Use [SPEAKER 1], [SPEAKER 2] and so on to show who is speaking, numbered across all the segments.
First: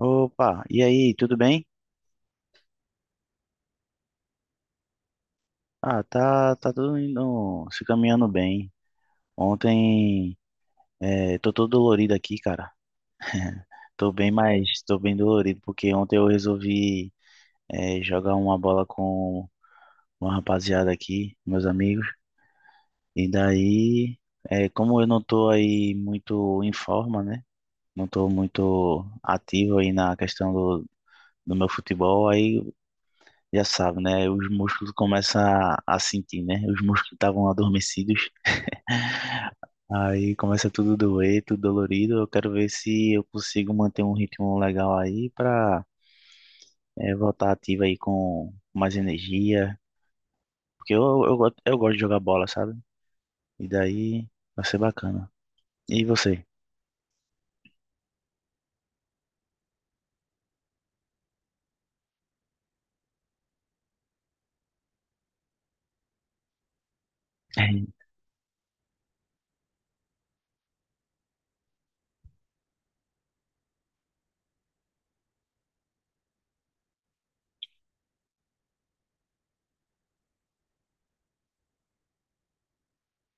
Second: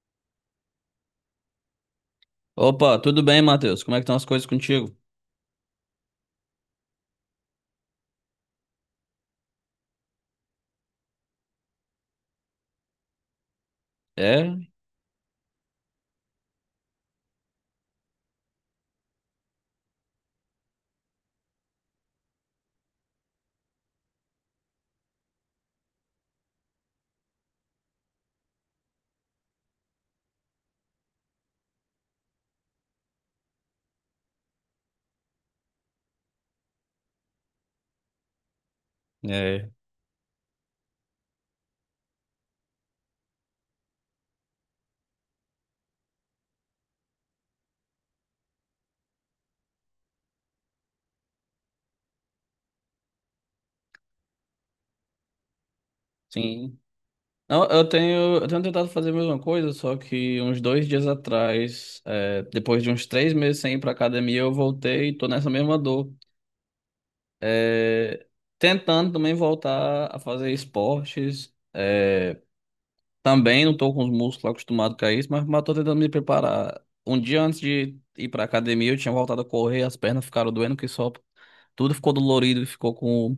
[SPEAKER 1] Opa, e aí, tudo bem?
[SPEAKER 2] Opa, tudo bem, Matheus? Como é que estão as coisas contigo?
[SPEAKER 1] Ah, tá tudo indo, se caminhando bem. Ontem, Tô todo dolorido aqui, cara. Tô bem,
[SPEAKER 2] É,
[SPEAKER 1] mas tô bem dolorido porque ontem eu resolvi jogar uma bola com uma rapaziada aqui, meus amigos. E daí, como eu não tô aí muito em forma, né? Não tô muito ativo aí na questão do meu futebol, aí já sabe, né? Os músculos começam a sentir, né? Os músculos estavam adormecidos.
[SPEAKER 2] É,
[SPEAKER 1] Aí começa tudo doer, tudo dolorido. Eu quero ver se eu consigo manter um ritmo legal aí pra voltar ativo aí com mais energia. Porque eu gosto de jogar bola, sabe? E daí vai ser bacana. E você?
[SPEAKER 2] sim. Não, eu tenho tentado fazer a mesma coisa, só que uns dois dias atrás, depois de uns três meses sem ir pra academia, eu voltei e tô nessa mesma dor. É, tentando também voltar a fazer esportes. É, Também não tô com os músculos acostumados com isso, mas, tô tentando me preparar. Um dia antes de ir pra academia, eu tinha voltado a correr, as pernas ficaram doendo que só. Tudo ficou dolorido, ficou com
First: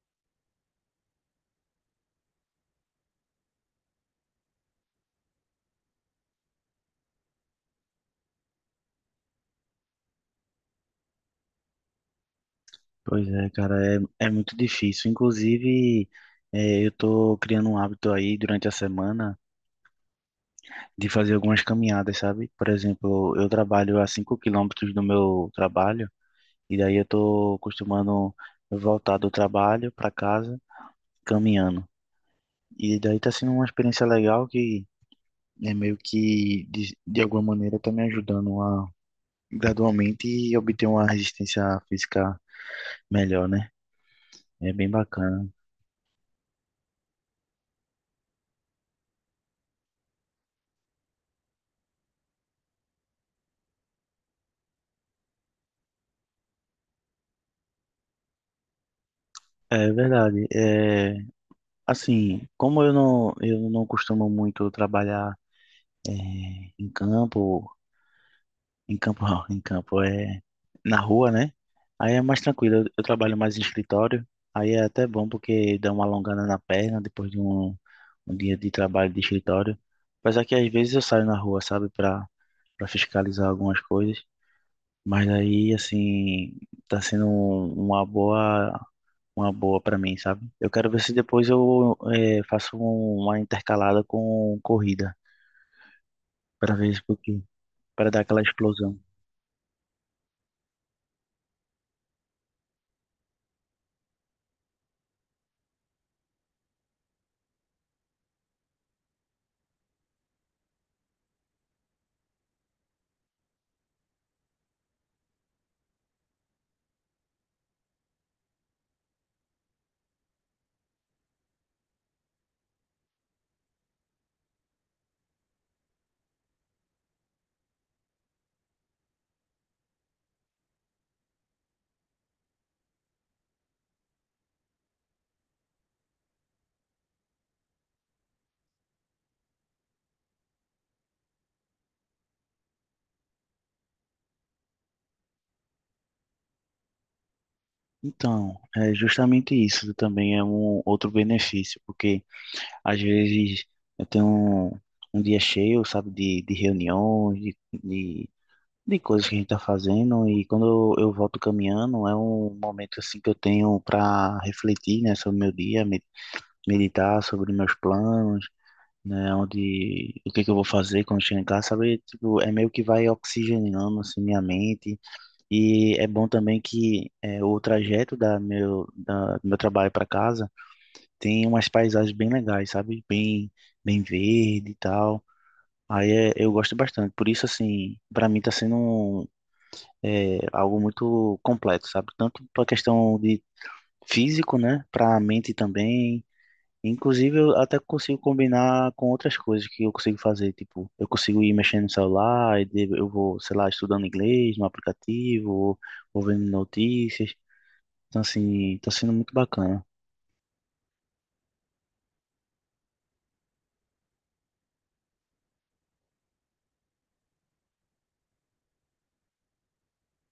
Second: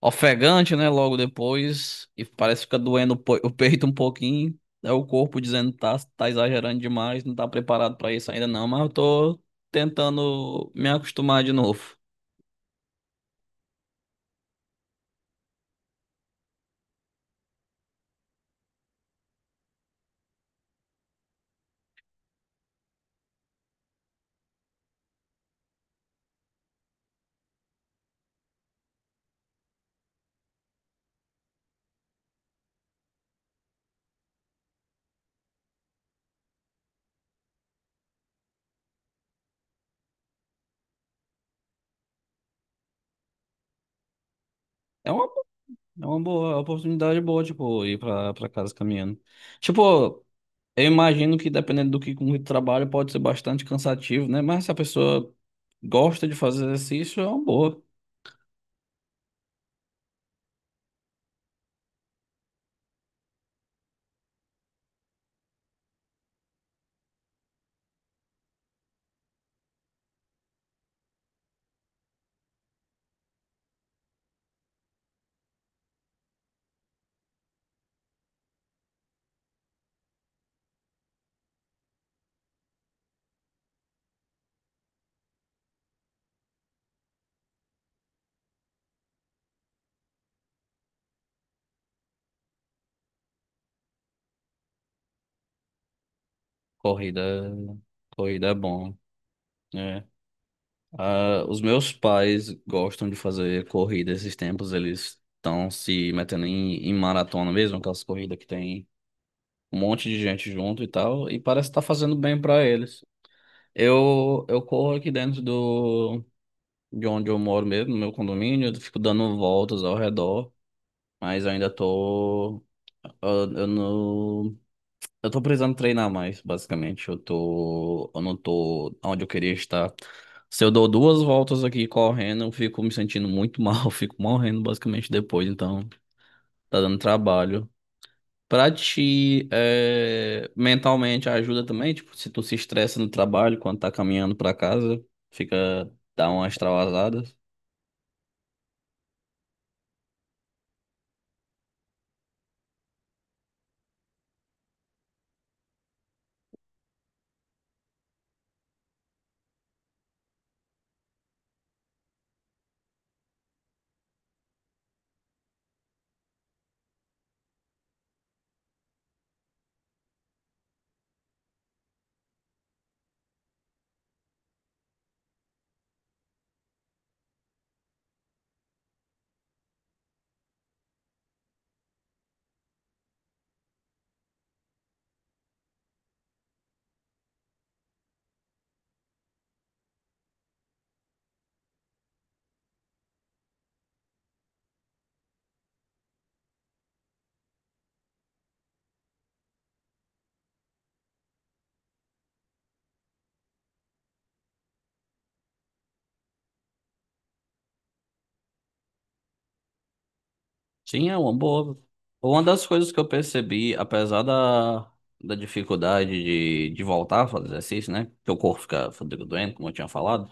[SPEAKER 2] ofegante, né? Logo depois. E parece que fica doendo o peito um pouquinho. É o corpo dizendo que tá, exagerando demais, não tá preparado pra isso ainda não. Mas eu tô tentando me acostumar de novo.
[SPEAKER 1] Pois é, cara, é muito difícil. Inclusive, eu tô criando um hábito aí durante a semana de fazer algumas caminhadas, sabe? Por exemplo, eu trabalho a 5 km do meu trabalho. E daí eu tô costumando voltar do trabalho para casa caminhando. E daí tá sendo uma experiência legal que é meio que, de alguma maneira, tá me ajudando a gradualmente obter uma resistência física melhor, né? É bem
[SPEAKER 2] É uma, bo-
[SPEAKER 1] bacana.
[SPEAKER 2] é uma boa, é uma oportunidade boa, tipo, ir pra casa caminhando. Tipo, eu imagino que dependendo do que com que tu trabalha, pode ser bastante cansativo, né? Mas se a pessoa gosta de fazer exercício, é uma boa.
[SPEAKER 1] É verdade. É, assim, como eu não costumo muito trabalhar é, em campo. Em campo, não, em campo é na rua, né? Aí é mais tranquilo. Eu trabalho mais em escritório. Aí é até bom porque dá uma alongada na perna depois de um dia de trabalho de escritório. Apesar que às vezes eu saio na rua, sabe, para fiscalizar algumas coisas. Mas aí, assim, tá sendo um- uma boa, uma boa para mim, sabe? Eu quero ver se depois eu faço uma intercalada com corrida para ver se
[SPEAKER 2] Corrida,
[SPEAKER 1] porque para dar aquela
[SPEAKER 2] corrida é
[SPEAKER 1] explosão.
[SPEAKER 2] bom. É. Ah, os meus pais gostam de fazer corrida esses tempos, eles estão se metendo em maratona mesmo, aquelas corridas que tem um monte de gente junto e tal, e parece estar fazendo bem para eles. Eu corro aqui dentro de onde eu moro mesmo, no meu condomínio, eu fico dando voltas ao redor, mas ainda tô. Eu, eu não. Eu tô precisando treinar mais, basicamente. Eu não tô onde eu queria estar. Se eu dou duas voltas aqui correndo, eu fico me sentindo muito mal, eu fico morrendo basicamente depois, então tá dando trabalho. Pra ti, é, mentalmente ajuda também, tipo, se tu se estressa no trabalho, quando tá caminhando pra casa, fica, dá uma extravasada.
[SPEAKER 1] Então, é justamente isso também é um outro benefício, porque às vezes eu tenho um dia cheio, sabe, de reuniões, de, de coisas que a gente está fazendo, e quando eu volto caminhando, é um momento assim que eu tenho para refletir, né, sobre o meu dia, meditar sobre meus planos, né, onde, o que que eu vou fazer quando chegar em casa, sabe, tipo, é meio que vai oxigenando, assim, minha mente, e é bom também que é, o trajeto do meu trabalho para casa tem umas paisagens bem legais, sabe? Bem verde e tal. Eu gosto bastante. Por isso, assim, para mim tá sendo algo muito completo, sabe? Tanto para questão de físico, né? Para a mente também. Inclusive, eu até consigo combinar com outras coisas que eu consigo fazer. Tipo, eu consigo ir mexendo no celular, eu vou, sei lá, estudando inglês no aplicativo, ou vendo notícias. Então, assim, tá sendo muito bacana.
[SPEAKER 2] Sim, é uma boa. Uma das coisas que eu percebi, apesar da dificuldade de voltar a fazer exercício, né? Porque o corpo fica doendo, como eu tinha falado.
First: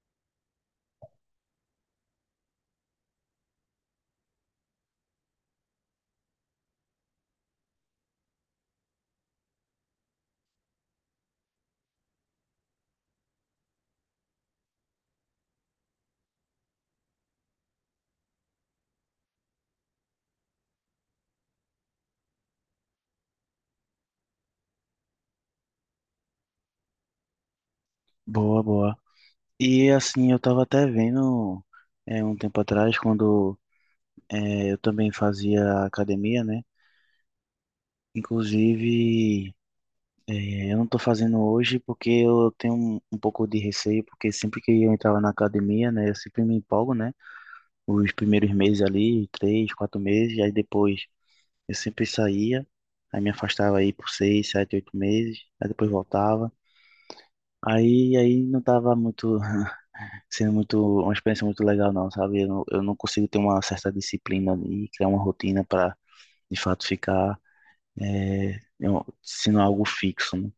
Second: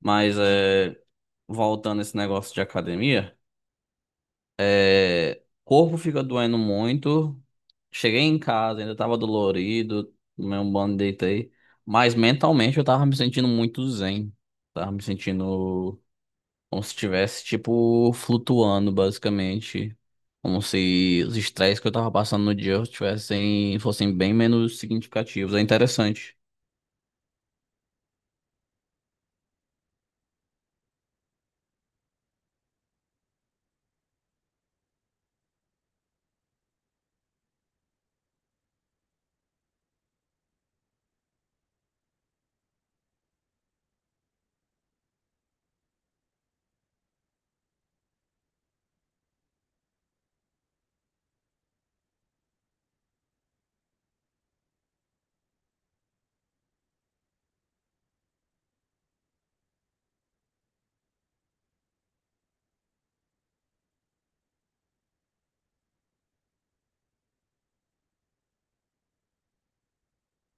[SPEAKER 2] Mas é, voltando esse negócio de academia, o corpo fica doendo muito. Cheguei em casa, ainda tava dolorido, tomei um banho, deitei. Mas mentalmente eu tava me sentindo muito zen. Tava me sentindo. Como se estivesse, tipo, flutuando, basicamente. Como se os estresses que eu tava passando no dia tivessem, fossem bem menos significativos. É interessante.
[SPEAKER 1] Boa, boa. E, assim, eu tava até vendo um tempo atrás, quando eu também fazia academia, né? Inclusive, eu não tô fazendo hoje porque eu tenho um pouco de receio, porque sempre que eu entrava na academia, né, eu sempre me empolgo, né? Os primeiros meses ali, três, quatro meses, aí depois eu sempre saía, aí me afastava aí por seis, sete, oito meses, aí depois voltava. Aí não tava muito sendo muito, uma experiência muito legal, não, sabe? Eu não consigo ter uma certa disciplina e criar uma rotina para, de fato, ficar sendo algo fixo, né?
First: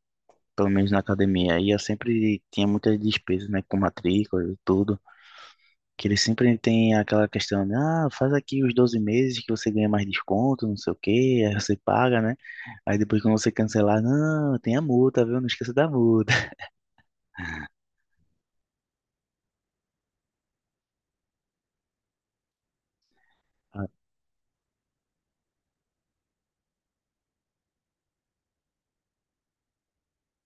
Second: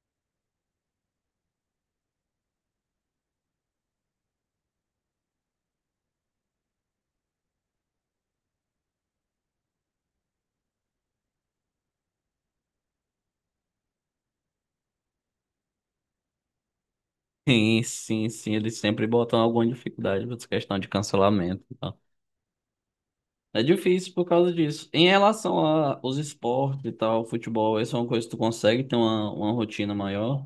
[SPEAKER 1] Pelo menos na academia. E eu sempre tinha muitas despesas, né? Com matrícula e tudo. Que eles sempre têm aquela questão de, ah, faz aqui os 12 meses que você ganha mais desconto, não sei o quê, aí você paga, né? Aí depois quando você cancelar, não, tem a multa, viu? Não esqueça da multa.
[SPEAKER 2] Sim, sim, sim. Eles sempre botam alguma dificuldade pra essa questão de cancelamento e tal. É difícil por causa disso. Em relação aos esportes e tal, futebol, essa é uma coisa que tu consegue ter uma, rotina maior.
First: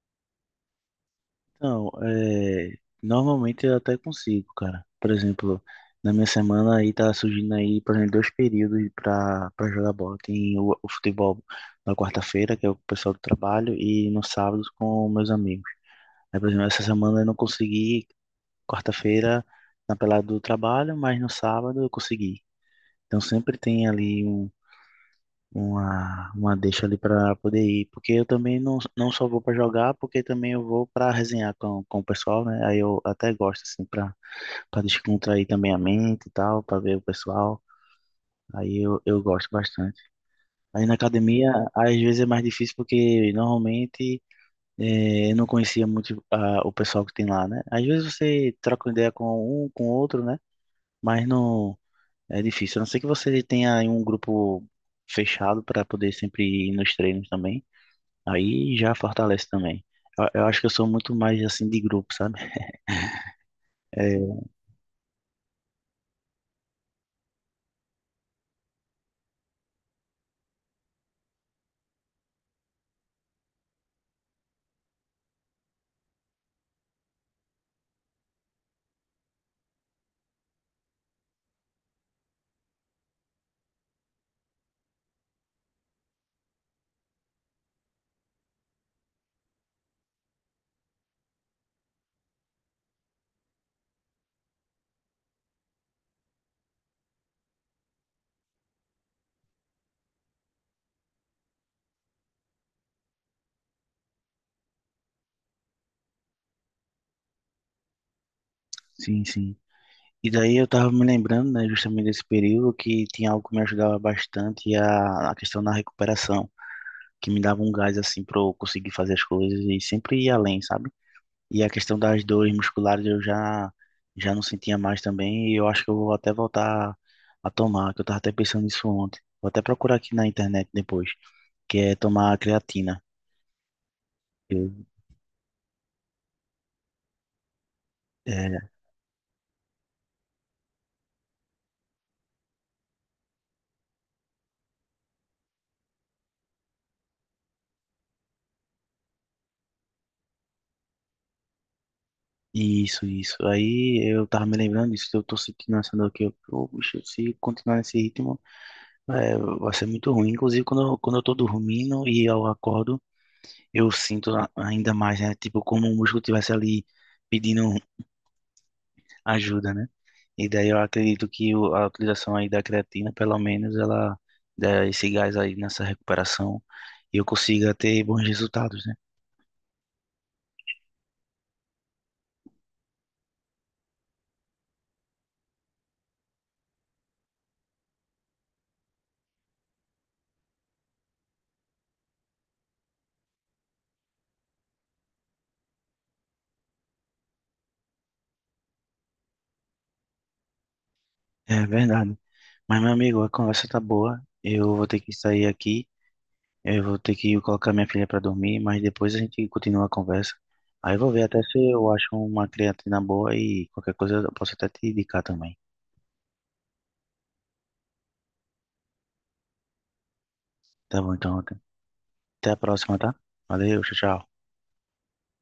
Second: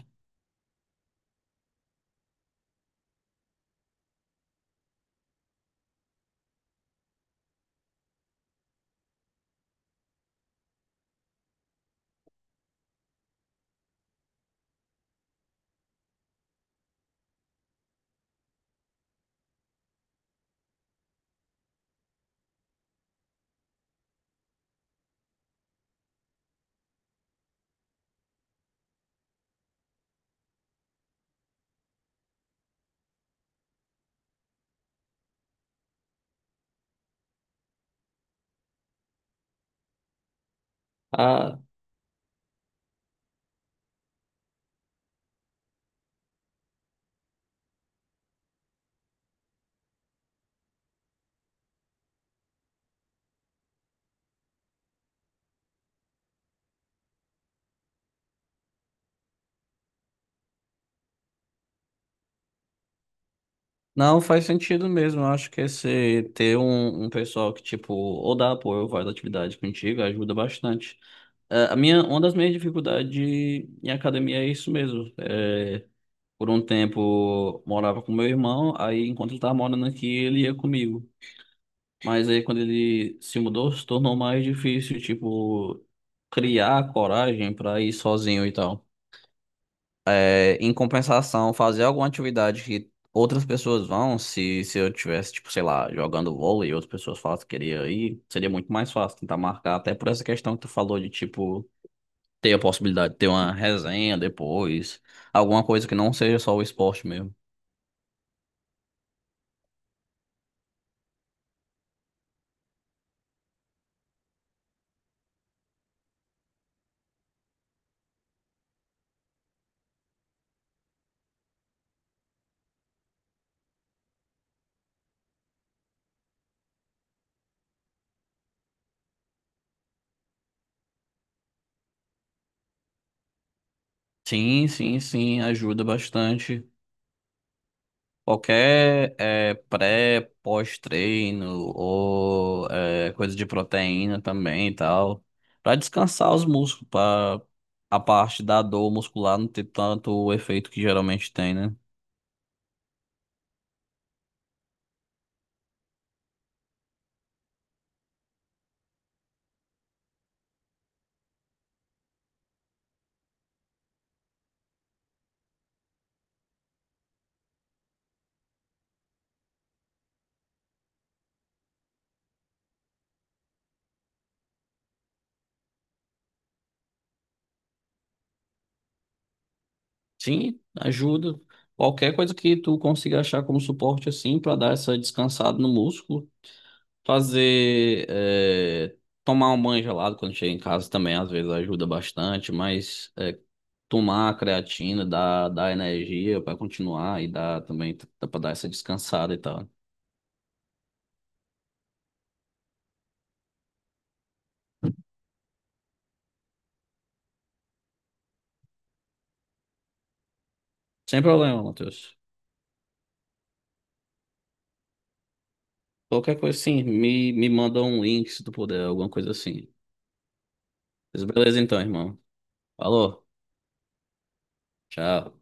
[SPEAKER 1] Então, é, normalmente eu até consigo, cara. Por exemplo, na minha semana aí tá surgindo aí, por exemplo, dois períodos pra para jogar bola. Tem o futebol na quarta-feira, que é o pessoal do trabalho, e no sábado com meus amigos. Aí, por exemplo, essa semana eu não consegui, quarta-feira na pelada do trabalho, mas no sábado eu consegui. Então sempre tem ali uma deixa ali para poder ir, porque eu também não só vou para jogar, porque também eu vou para resenhar com o pessoal, né? Aí eu até gosto assim para descontrair também a mente e tal, para ver o pessoal. Eu gosto bastante. Aí na academia,
[SPEAKER 2] Ah,
[SPEAKER 1] às vezes é mais difícil porque normalmente eu não conhecia muito o pessoal que tem lá, né? Às vezes você troca uma ideia com um, com outro, né? Mas não é difícil. A não ser que você tenha aí um grupo fechado para poder sempre ir nos treinos também. Aí já fortalece também. Eu acho que eu sou muito mais assim de grupo, sabe?
[SPEAKER 2] não,
[SPEAKER 1] É,
[SPEAKER 2] faz sentido mesmo. Eu acho que esse ter um, um pessoal que, tipo, ou dá apoio ou faz atividade contigo ajuda bastante. Ah, a minha, uma das minhas dificuldades em academia é isso mesmo. É, por um tempo morava com meu irmão, aí enquanto ele tava morando aqui, ele ia comigo. Mas aí quando ele se mudou, se tornou mais difícil, tipo, criar coragem para ir sozinho e tal. É, em compensação, fazer alguma atividade que outras pessoas vão, se eu tivesse, tipo, sei lá, jogando vôlei e outras pessoas falam que queria ir, seria muito mais fácil tentar marcar, até por essa questão que tu falou de, tipo, ter a possibilidade de ter uma resenha depois, alguma coisa que não seja só o esporte mesmo.
[SPEAKER 1] sim, sim. E daí eu tava me lembrando, né, justamente desse período que tinha algo que me ajudava bastante a questão da recuperação, que me dava um gás assim para eu conseguir fazer as coisas e sempre ir além, sabe? E a questão das dores musculares eu já não sentia mais também e eu acho que eu vou até voltar a tomar, que eu tava até pensando nisso ontem. Vou até procurar aqui na internet depois, que é tomar creatina.
[SPEAKER 2] Sim,
[SPEAKER 1] Eu,
[SPEAKER 2] sim, sim, ajuda bastante.
[SPEAKER 1] é,
[SPEAKER 2] Qualquer pré, pós-treino ou coisa de proteína também e tal, para descansar os músculos, para a parte da dor muscular não ter tanto o efeito que geralmente tem, né?
[SPEAKER 1] Isso, isso. Aí eu tava me lembrando disso, que eu tô sentindo essa dor aqui. Eu, pô, bicho, se continuar nesse ritmo, vai ser muito ruim. Inclusive, quando eu tô dormindo e eu acordo, eu sinto ainda mais, né? Tipo, como o músculo tivesse ali pedindo ajuda, né? E daí eu acredito que a utilização aí da creatina, pelo menos, ela dá esse gás aí nessa recuperação e eu consiga ter bons resultados, né?
[SPEAKER 2] Sim, ajuda. Qualquer coisa que tu consiga achar como suporte assim para dar essa descansada no músculo. Fazer, é, tomar um banho gelado quando chega em casa também às vezes ajuda bastante, mas é, tomar a creatina dá energia para continuar e dá também dá para dar essa descansada e tal.
[SPEAKER 1] É verdade. Mas, meu amigo, a conversa tá boa. Eu vou ter que sair aqui. Eu vou ter que colocar minha filha para dormir, mas depois a gente continua a conversa. Aí eu vou
[SPEAKER 2] Sem
[SPEAKER 1] ver até se
[SPEAKER 2] problema,
[SPEAKER 1] eu acho
[SPEAKER 2] Matheus.
[SPEAKER 1] uma creatina boa e qualquer coisa eu posso até te indicar também.
[SPEAKER 2] Qualquer coisa assim, me manda um link se tu puder, alguma coisa assim.
[SPEAKER 1] Tá bom,
[SPEAKER 2] Mas
[SPEAKER 1] então
[SPEAKER 2] beleza então,
[SPEAKER 1] até
[SPEAKER 2] irmão.
[SPEAKER 1] a próxima, tá?
[SPEAKER 2] Falou,
[SPEAKER 1] Valeu, tchau, tchau.
[SPEAKER 2] tchau.